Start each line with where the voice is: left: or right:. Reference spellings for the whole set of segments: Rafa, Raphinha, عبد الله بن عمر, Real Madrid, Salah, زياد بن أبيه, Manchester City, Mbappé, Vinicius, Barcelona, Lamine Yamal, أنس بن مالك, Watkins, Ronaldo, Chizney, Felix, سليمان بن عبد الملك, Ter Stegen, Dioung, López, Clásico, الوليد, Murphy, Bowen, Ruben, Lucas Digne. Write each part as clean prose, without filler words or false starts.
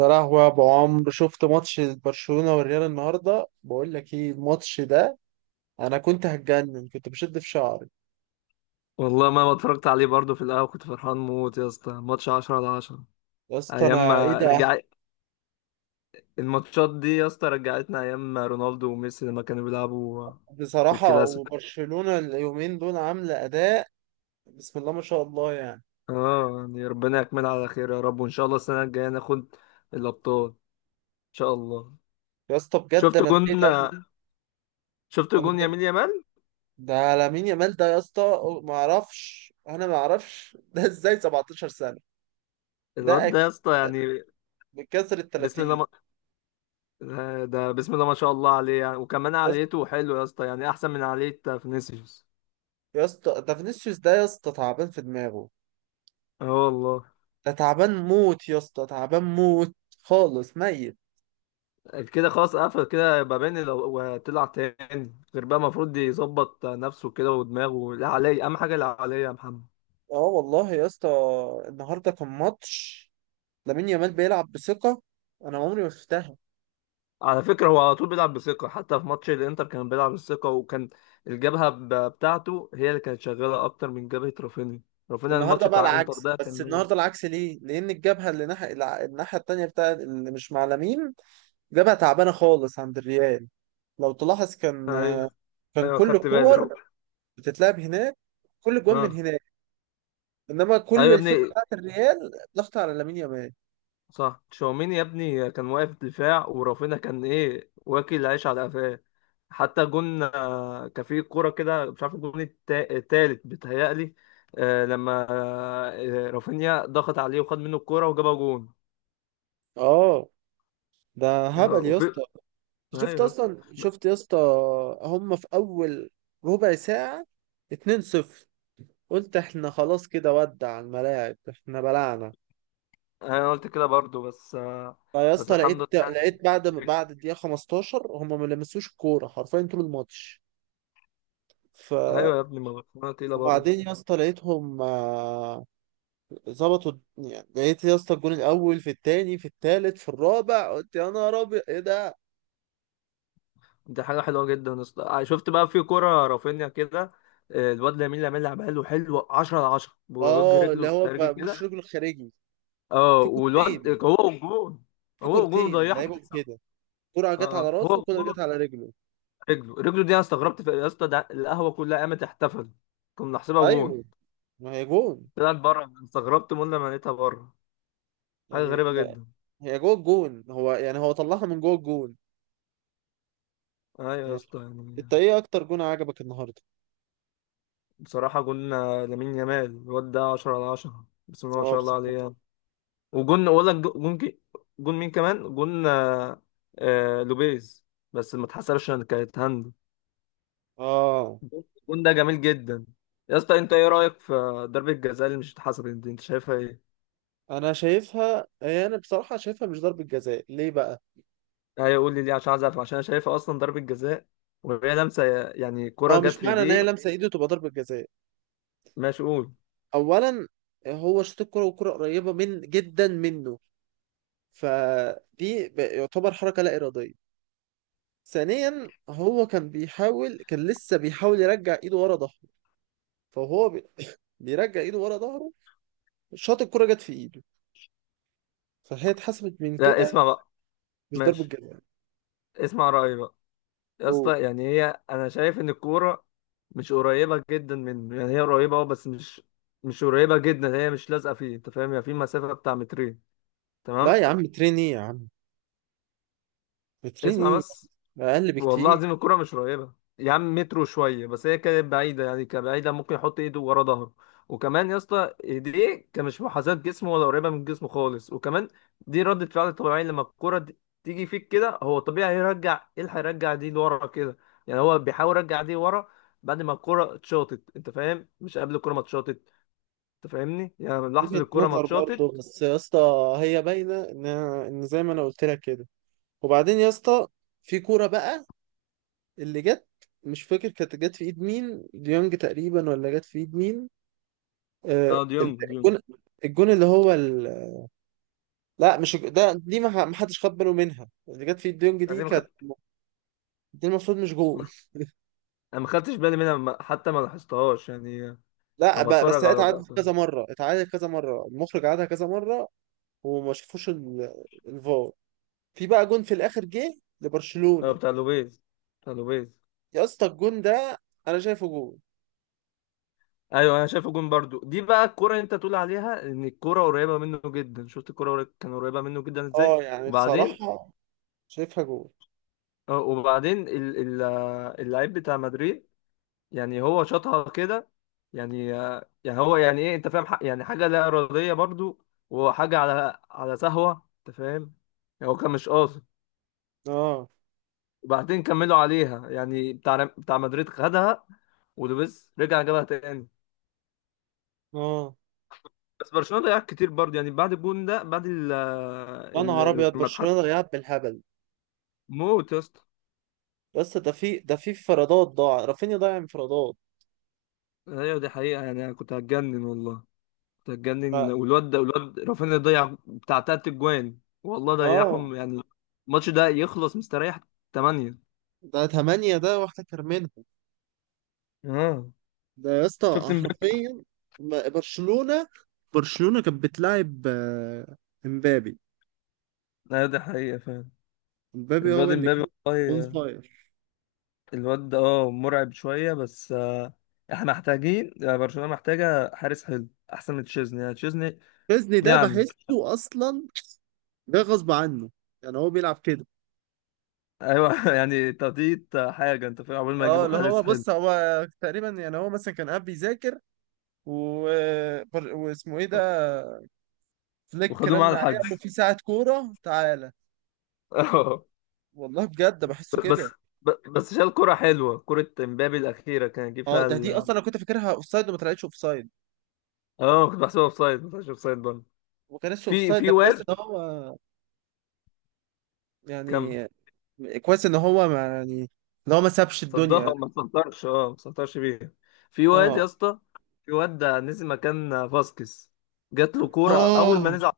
right: يا لهوي، يا ابو عمرو، شفت ماتش برشلونة والريال النهارده؟ بقول لك ايه الماتش ده. انا كنت هتجنن، كنت بشد في شعري.
left: والله، ما اتفرجت عليه، برضه في القهوة كنت فرحان موت يا اسطى، ماتش 10 على 10.
right: يا اسطى،
left: ايام
right: انا ايه
left: ما
right: ده!
left: رجع. الماتشات دي يا اسطى رجعتنا ايام ما رونالدو وميسي لما كانوا بيلعبوا في
right: بصراحة
left: الكلاسيكو.
right: وبرشلونة اليومين دول عاملة اداء. بسم الله ما شاء الله يعني.
left: اه، يعني ربنا يكملها على خير يا رب، وان شاء الله السنة الجاية ناخد الابطال ان شاء الله.
right: يا اسطى بجد
left: شفت
right: انا
left: جون
right: اتضايقت أوي.
left: شفت
right: انا
left: جون
right: اتضايقت.
left: يمين يامال.
right: ده لامين يامال ده يا اسطى. ما اعرفش، انا ما اعرفش ده ازاي 17 سنة.
left: الواد
right: ده
left: ده يا
right: اكيد
left: اسطى يعني
right: بكسر ال
left: بسم الله
right: 30.
left: ما... ده بسم الله ما شاء الله عليه يعني، وكمان
right: يا اسطى
left: عاليته حلو يا اسطى، يعني احسن من عالية فينيسيوس.
right: يا اسطى ده فينيسيوس، ده يا اسطى تعبان في دماغه.
left: اه والله.
right: ده تعبان موت يا اسطى، تعبان موت. خالص ميت.
left: كده خلاص، قفل كده، يبقى بين لو وطلع تاني غير بقى. المفروض يظبط نفسه كده، ودماغه لا عليه، اهم حاجه لا عليه يا محمد.
right: اه والله يا اسطى. النهارده كان ماتش. لامين يامال بيلعب بثقة. انا عمري ما شفتها.
left: على فكره، هو على طول بيلعب بثقه، حتى في ماتش الانتر كان بيلعب بثقه، وكان الجبهه بتاعته هي اللي كانت شغاله اكتر من جبهه رافينيا. رافينيا
right: النهارده
left: الماتش
right: بقى
left: بتاع انتر
right: العكس،
left: ده
right: بس
left: كان ميت.
right: النهارده العكس ليه؟ لان الجبهة اللي ناحية الناحية التانية بتاع اللي مش مع لامين، جبهة تعبانة خالص عند الريال. لو تلاحظ، كان
left: ايوه،
right: كان
left: ايوه،
right: كل
left: خدت بالي رو.
right: الكور بتتلعب هناك، كل الجوان من
left: اه.
right: هناك. انما
left: ايوه
right: كل
left: يا
right: الفرقة
left: ابني.
right: بتاعت الريال ضغط على لامين يامال.
left: صح، تشاوميني يا ابني كان واقف دفاع، ورافينا كان ايه، واكل عيش على قفاه. حتى جون، كان في كوره كده مش عارف، الجون التالت بيتهيألي. لما رافينيا ضغط عليه وخد منه الكوره وجابها جون.
right: اه ده
left: آه،
right: هبل يا
left: وفي
right: اسطى.
left: ايوه
right: شفت
left: يا اسطى.
right: اصلا، شفت يا اسطى؟ هم في اول ربع ساعة 2-0. قلت احنا خلاص كده، ودع الملاعب، احنا بلعنا.
left: انا قلت كده برضو بس
right: فيا
left: بس
right: اسطى،
left: الحمد لله
right: لقيت
left: يعني.
right: لقيت بعد الدقيقة 15 هم ما لمسوش الكورة حرفيا طول الماتش. ف
left: ايوه يا ابني، ما برشلونه تقيله برضو.
right: وبعدين يا اسطى لقيتهم، يعني لقيت يا اسطى الجون الاول، في التاني، في التالت، في الرابع، قلت يا نهار ابيض، ايه ده!
left: دي حاجة حلوة جدا شفت بقى في كرة رافينيا كده. الواد لامين يامال عمله حلو، 10 على 10، بوجه
right: اه، اللي
left: رجله
right: هو
left: خارجي
right: بقى بوش
left: كده.
right: رجله الخارجي.
left: اه
right: في
left: والواد
right: كورتين
left: هو والجون.
right: في
left: هو والجون
right: كورتين
left: ضيعها في
right: لعيبهم
left: السما.
right: كده. كرة
left: اه،
right: جت على
left: هو
right: راسه، وكرة جت
left: والجون.
right: على رجله.
left: رجله، رجله دي، انا استغربت في يا اسطى، ده القهوة كلها قامت احتفلت. كنا نحسبها جون.
right: ايوه، ما هي جون!
left: طلعت بره، استغربت من لما لقيتها بره. حاجة
right: يعني
left: غريبة
right: لا،
left: جدا.
right: هي جوه الجون، هو يعني هو طلعها من جوه الجون
left: ايوه يا
right: يعني.
left: اسطى
right: انت
left: يعني.
right: ايه اكتر جون عجبك النهارده؟
left: بصراحة جون لامين يامال الواد ده 10 على 10، بسم الله ما
right: اه
left: شاء الله
right: بصراحة.
left: عليه يعني. وجون ولا جون جون مين كمان جون. لوبيز. بس ما اتحسبش ان كانت هاند.
right: اه
left: الجون ده جميل جدا. يا اسطى، انت ايه رايك في ضربه الجزاء اللي مش اتحسبت دي، انت شايفها ايه؟
right: انا شايفها، هي انا بصراحة شايفها مش ضربة جزاء. ليه بقى؟
left: ايوه قول لي ليه، عشان عايز اعرف، عشان انا شايفها اصلا ضربه جزاء. وهي لمسه، يعني كره
right: اه، مش
left: جت في
right: معنى ان
left: ايديه.
right: هي لمسة ايده تبقى ضربة جزاء.
left: ماشي قول.
right: اولا، هو شاط الكرة والكرة قريبة من جدا منه، فدي يعتبر حركة لا إرادية. ثانيا، هو كان بيحاول، كان لسه بيحاول يرجع ايده ورا ظهره. فهو بيرجع ايده ورا ظهره. شاط الكرة، جت في ايده، فهي اتحسبت من
left: لا،
right: كده.
left: اسمع بقى.
right: مش ضربة
left: ماشي.
right: جزاء.
left: اسمع رايي بقى. يا
right: أوه.
left: اسطى يعني هي، انا شايف ان الكوره مش قريبه جدا منه، يعني هي قريبه اه، بس مش قريبه جدا، هي مش لازقه فيه، انت فاهم يعني في مسافه بتاع مترين. تمام.
right: لا يا عم، ترين ايه يا عم، ترين
left: اسمع
right: ايه!
left: بس.
right: اقل
left: والله
right: بكتير.
left: العظيم الكرة مش قريبة. يا عم مترو شوية بس، هي كانت بعيدة يعني، كبعيدة ممكن يحط ايده ورا ظهره. وكمان يا اسطى ايديه كان مش محاذاة جسمه ولا قريبة من جسمه خالص. وكمان دي ردة فعل طبيعية، لما الكرة دي تيجي فيك كده، هو طبيعي هيرجع ايه، اللي هيرجع دي لورا كده. يعني هو بيحاول يرجع دي ورا بعد ما الكرة اتشاطت، انت فاهم، مش قبل الكرة ما اتشاطت. انت فاهمني، يعني من لحظة
right: وجهة
left: الكرة ما
right: نظر
left: اتشاطت.
right: برضه بس يا اسطى، هي باينة ان زي ما انا قلت لك كده. وبعدين يا اسطى، في كورة بقى اللي جت، مش فاكر كانت جت في ايد مين، ديونج تقريبا، ولا جت في ايد مين؟
left: اه،
right: آه
left: ديونج ديونج.
right: الجون، الجون اللي هو لا، مش الج- دي ما حدش خد باله منها، اللي جت في ايد ديونج دي
left: انا ما
right: كانت،
left: خدت
right: دي المفروض مش جون.
left: ما- انا ما خدتش بالي منها، حتى ما لاحظتهاش يعني.
right: لا
left: انا
right: بس
left: بتفرج
right: هي
left: على
right: اتعادت
left: اللقطة.
right: كذا مرة، اتعادت كذا مرة، المخرج عادها كذا مرة، وما شافوش الفار. في بقى جون في الآخر جه
left: اه،
right: لبرشلونة.
left: بتاع لوبيز، بتاع لوبيز.
right: يا اسطى الجون ده أنا شايفه جون.
left: ايوه انا شايفه جون برضو. دي بقى الكرة اللي انت تقول عليها ان الكرة قريبة منه جدا، شفت الكرة كان قريبة منه جدا ازاي.
right: اه يعني
left: وبعدين.
right: بصراحة شايفها جون.
left: اه وبعدين اللعيب بتاع مدريد، يعني هو شاطها كده. يعني يعني هو يعني ايه، انت فاهم، يعني حاجة لا إرادية برضو، وحاجة على سهوة انت فاهم. يعني هو كان مش قاصد.
right: اه،
left: وبعدين كملوا عليها، يعني بتاع مدريد خدها، ولوبيز رجع جابها تاني.
right: اه.
left: بس برشلونه ضيع كتير برضه يعني، بعد الجون ده، بعد
right: يا نهار أبيض،
left: لما اتحسن.
right: برشلونة ضيعت بالهبل.
left: موت يا اسطى.
right: يا اسطى ده في انفرادات، ضاع، رافينيا ضيع انفرادات.
left: ايوه دي حقيقه يعني، انا كنت هتجنن والله. كنت هتجنن،
right: ف-
left: والواد ده، والواد رافينيا ضيع بتاع 3 اجوان، والله
right: اه.
left: ضيعهم يعني. الماتش ده يخلص مستريح 8.
right: ده تمانية، ده واحدة كرمنها.
left: اه،
right: ده يا
left: شفت
right: اسطى
left: امبابي.
right: حرفيا. ما- برشلونة برشلونة كانت بتلاعب، امبابي.
left: ايوه دي حقيقه فعلا.
right: مبابي
left: الواد
right: هو اللي كان
left: امبابي.
right: اون
left: والله.
right: فاير.
left: الواد ده اه مرعب شويه بس. احنا محتاجين، برشلونه محتاجه حارس حلو، احسن من تشيزني يعني، تشيزني
right: تشيزني ده
left: يعني.
right: بحسه اصلا ده غصب عنه، يعني هو بيلعب كده.
left: ايوه يعني تقطيط حاجه، انت فاهم، عقبال ما
right: اه،
left: يجيبوا
right: اللي هو
left: حارس حلو.
right: بص، هو تقريبا يعني هو مثلا كان قاعد بيذاكر و... واسمه ايه ده، فليك،
left: وخدوه معاه
right: رن عليه قال له
left: الحجز.
right: في ساعة كورة تعالى.
left: اه.
right: والله بجد بحسه
left: بس
right: كده.
left: بس شال كرة حلوة، كرة امبابي الأخيرة كان يجيب
right: اه
left: فيها
right: ده، دي
left: ال.
right: اصلا انا كنت فاكرها اوفسايد وما طلعتش اوفسايد،
left: اه، كنت بحسبها اوفسايد، ما طلعش اوفسايد برضه.
right: وما كانتش
left: في
right: اوفسايد،
left: في
right: ده كويس
left: واد.
right: ان هو
left: كمل.
right: يعني، كويس ان هو ما يعني، ان هو ما سابش الدنيا يعني.
left: صدها ما سنطرش، اه ما سنطرش بيها. في واد يا
right: اه،
left: اسطى، في واد ده نزل مكان فاسكيز. جات له كورة أول ما
right: اه.
left: نزل،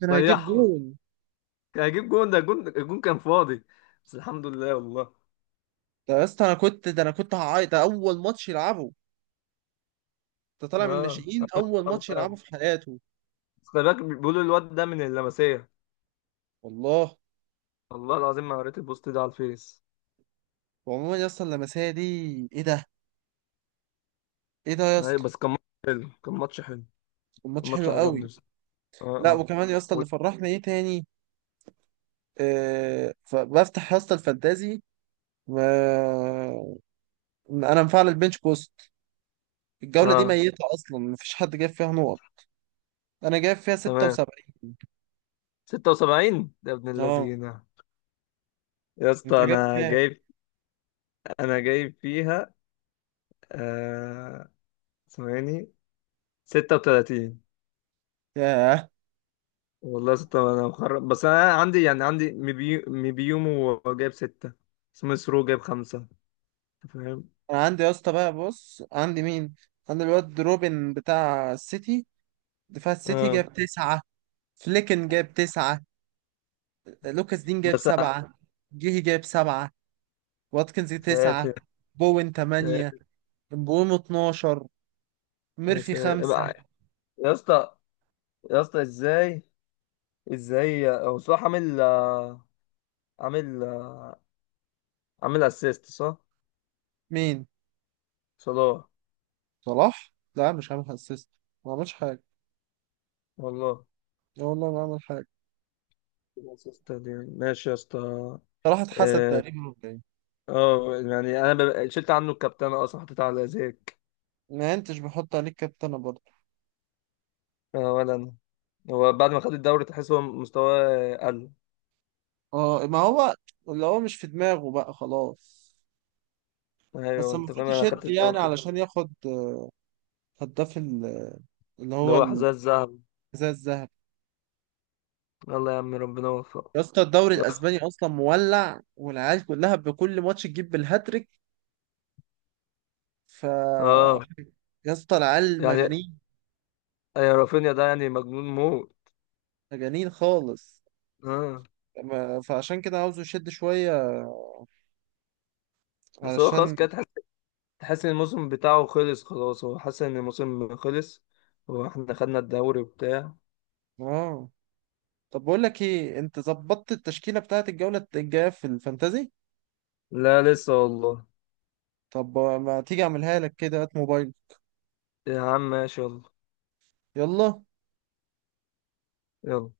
right: كان هيجيب
left: ضيعها.
right: جول.
left: كان هيجيب جون، ده جون الجون كان فاضي. بس الحمد لله والله.
right: ده يا اسطى انا كنت، ده انا كنت هعيط، ده اول ماتش يلعبه. ده طالع من
left: اه،
right: الناشئين،
left: آه،
right: اول
left: آه،
right: ماتش
left: آه.
right: يلعبه في حياته.
left: بس خلي بالك، بيقولوا الواد ده من اللمسية.
right: والله.
left: والله العظيم، ما قريت البوست ده على الفيس.
right: وعموما يا اسطى اللمسيه دي، ايه ده، ايه ده يا
left: أيوة،
right: اسطى!
left: بس كان ماتش حلو.
right: الماتش
left: الماتش
right: حلو
left: عجبني
right: قوي.
left: بس. اه،
right: لا
left: اه.
right: وكمان يا اسطى،
left: و...
right: اللي فرحنا ايه تاني، فبفتح يا اسطى الفانتازي. و... انا مفعل البنش بوست، الجوله دي
left: اه.
right: ميته اصلا، مفيش حد جاب فيها نقط. انا جايب فيها
left: تمام.
right: 76.
left: 76 ده ابن
right: اه،
left: اللذينة. يا
right: انت
left: اسطى
right: جايب
left: انا
right: كام؟
left: جايب. انا جايب فيها آه... ثواني، 36.
right: ياه.
left: والله 6، انا مخرب، بس انا عندي يعني عندي مبيومو جايب 6. سميث رو جايب 5. أنت فاهم.
right: انا عندي يا اسطى بقى، بص عندي مين. عندي الواد روبن بتاع السيتي، فالسيتي
left: اه
right: جاب تسعة. فليكن جاب تسعة. لوكاس دين جاب
left: بس أنا-
right: سبعة. جيهي جاب سبعة. واتكنز تسعة.
left: ساتر،
right: بوين
left: ساتر.
right: تمانية. بوم 12.
left: يا
right: ميرفي
left: ساتر.
right: خمسة.
left: يا اسطى. يا اسطى ازاي ازاي هو صلاح عامل آه، عامل اسيست، صح؟
right: مين؟
left: صلاح.
right: صلاح؟ لا مش عامل اسيست. ما عملش حاجة.
left: والله.
right: لا والله ما عمل حاجة.
left: اسيست دي. ماشي يا اسطى.
right: صلاح اتحسد
left: اه،
right: تقريبا، ولا ايه؟
left: يعني انا شلت عنه الكابتنه اصلا، حطيت على زيك.
right: ما انتش بحط عليك كابتنة برضه.
left: اه ولا انا. هو بعد ما خد الدوري تحس هو مستواه قل.
right: اه ما هو، اللي هو مش في دماغه بقى، خلاص. بس
left: ايوه انت فاهم،
right: المفروض
left: انا خدت
right: يشد،
left: الدوري
right: يعني
left: خلاص.
right: علشان ياخد هداف ال- اللي
left: اللي
right: هو
left: هو
right: الحذاء
left: حذاء الذهب.
right: الذهبي.
left: يلا يا عم، ربنا يوفقه.
right: يا اسطى الدوري الاسباني اصلا مولع، والعيال كلها بكل ماتش تجيب بالهاتريك. ف
left: اه
right: يا اسطى العيال
left: يعني.
right: مجانين.
left: يا رافينيا ده يعني مجنون موت.
right: مجانين خالص.
left: اه.
right: فعشان كده عاوزه يشد شويه.
left: بس هو خلاص
right: علشان
left: كده، تحس ان الموسم بتاعه خلص خلاص، هو حاسس ان الموسم خلص. هو احنا خدنا الدوري وبتاع.
right: اه. طب بقول لك ايه، انت ظبطت التشكيله بتاعت الجوله الجايه في الفانتازي؟
left: لا لسه والله.
right: طب ما تيجي اعملها لك كده، هات موبايل.
left: يا عم ماشي يلا.
right: يلا.
left: يلا.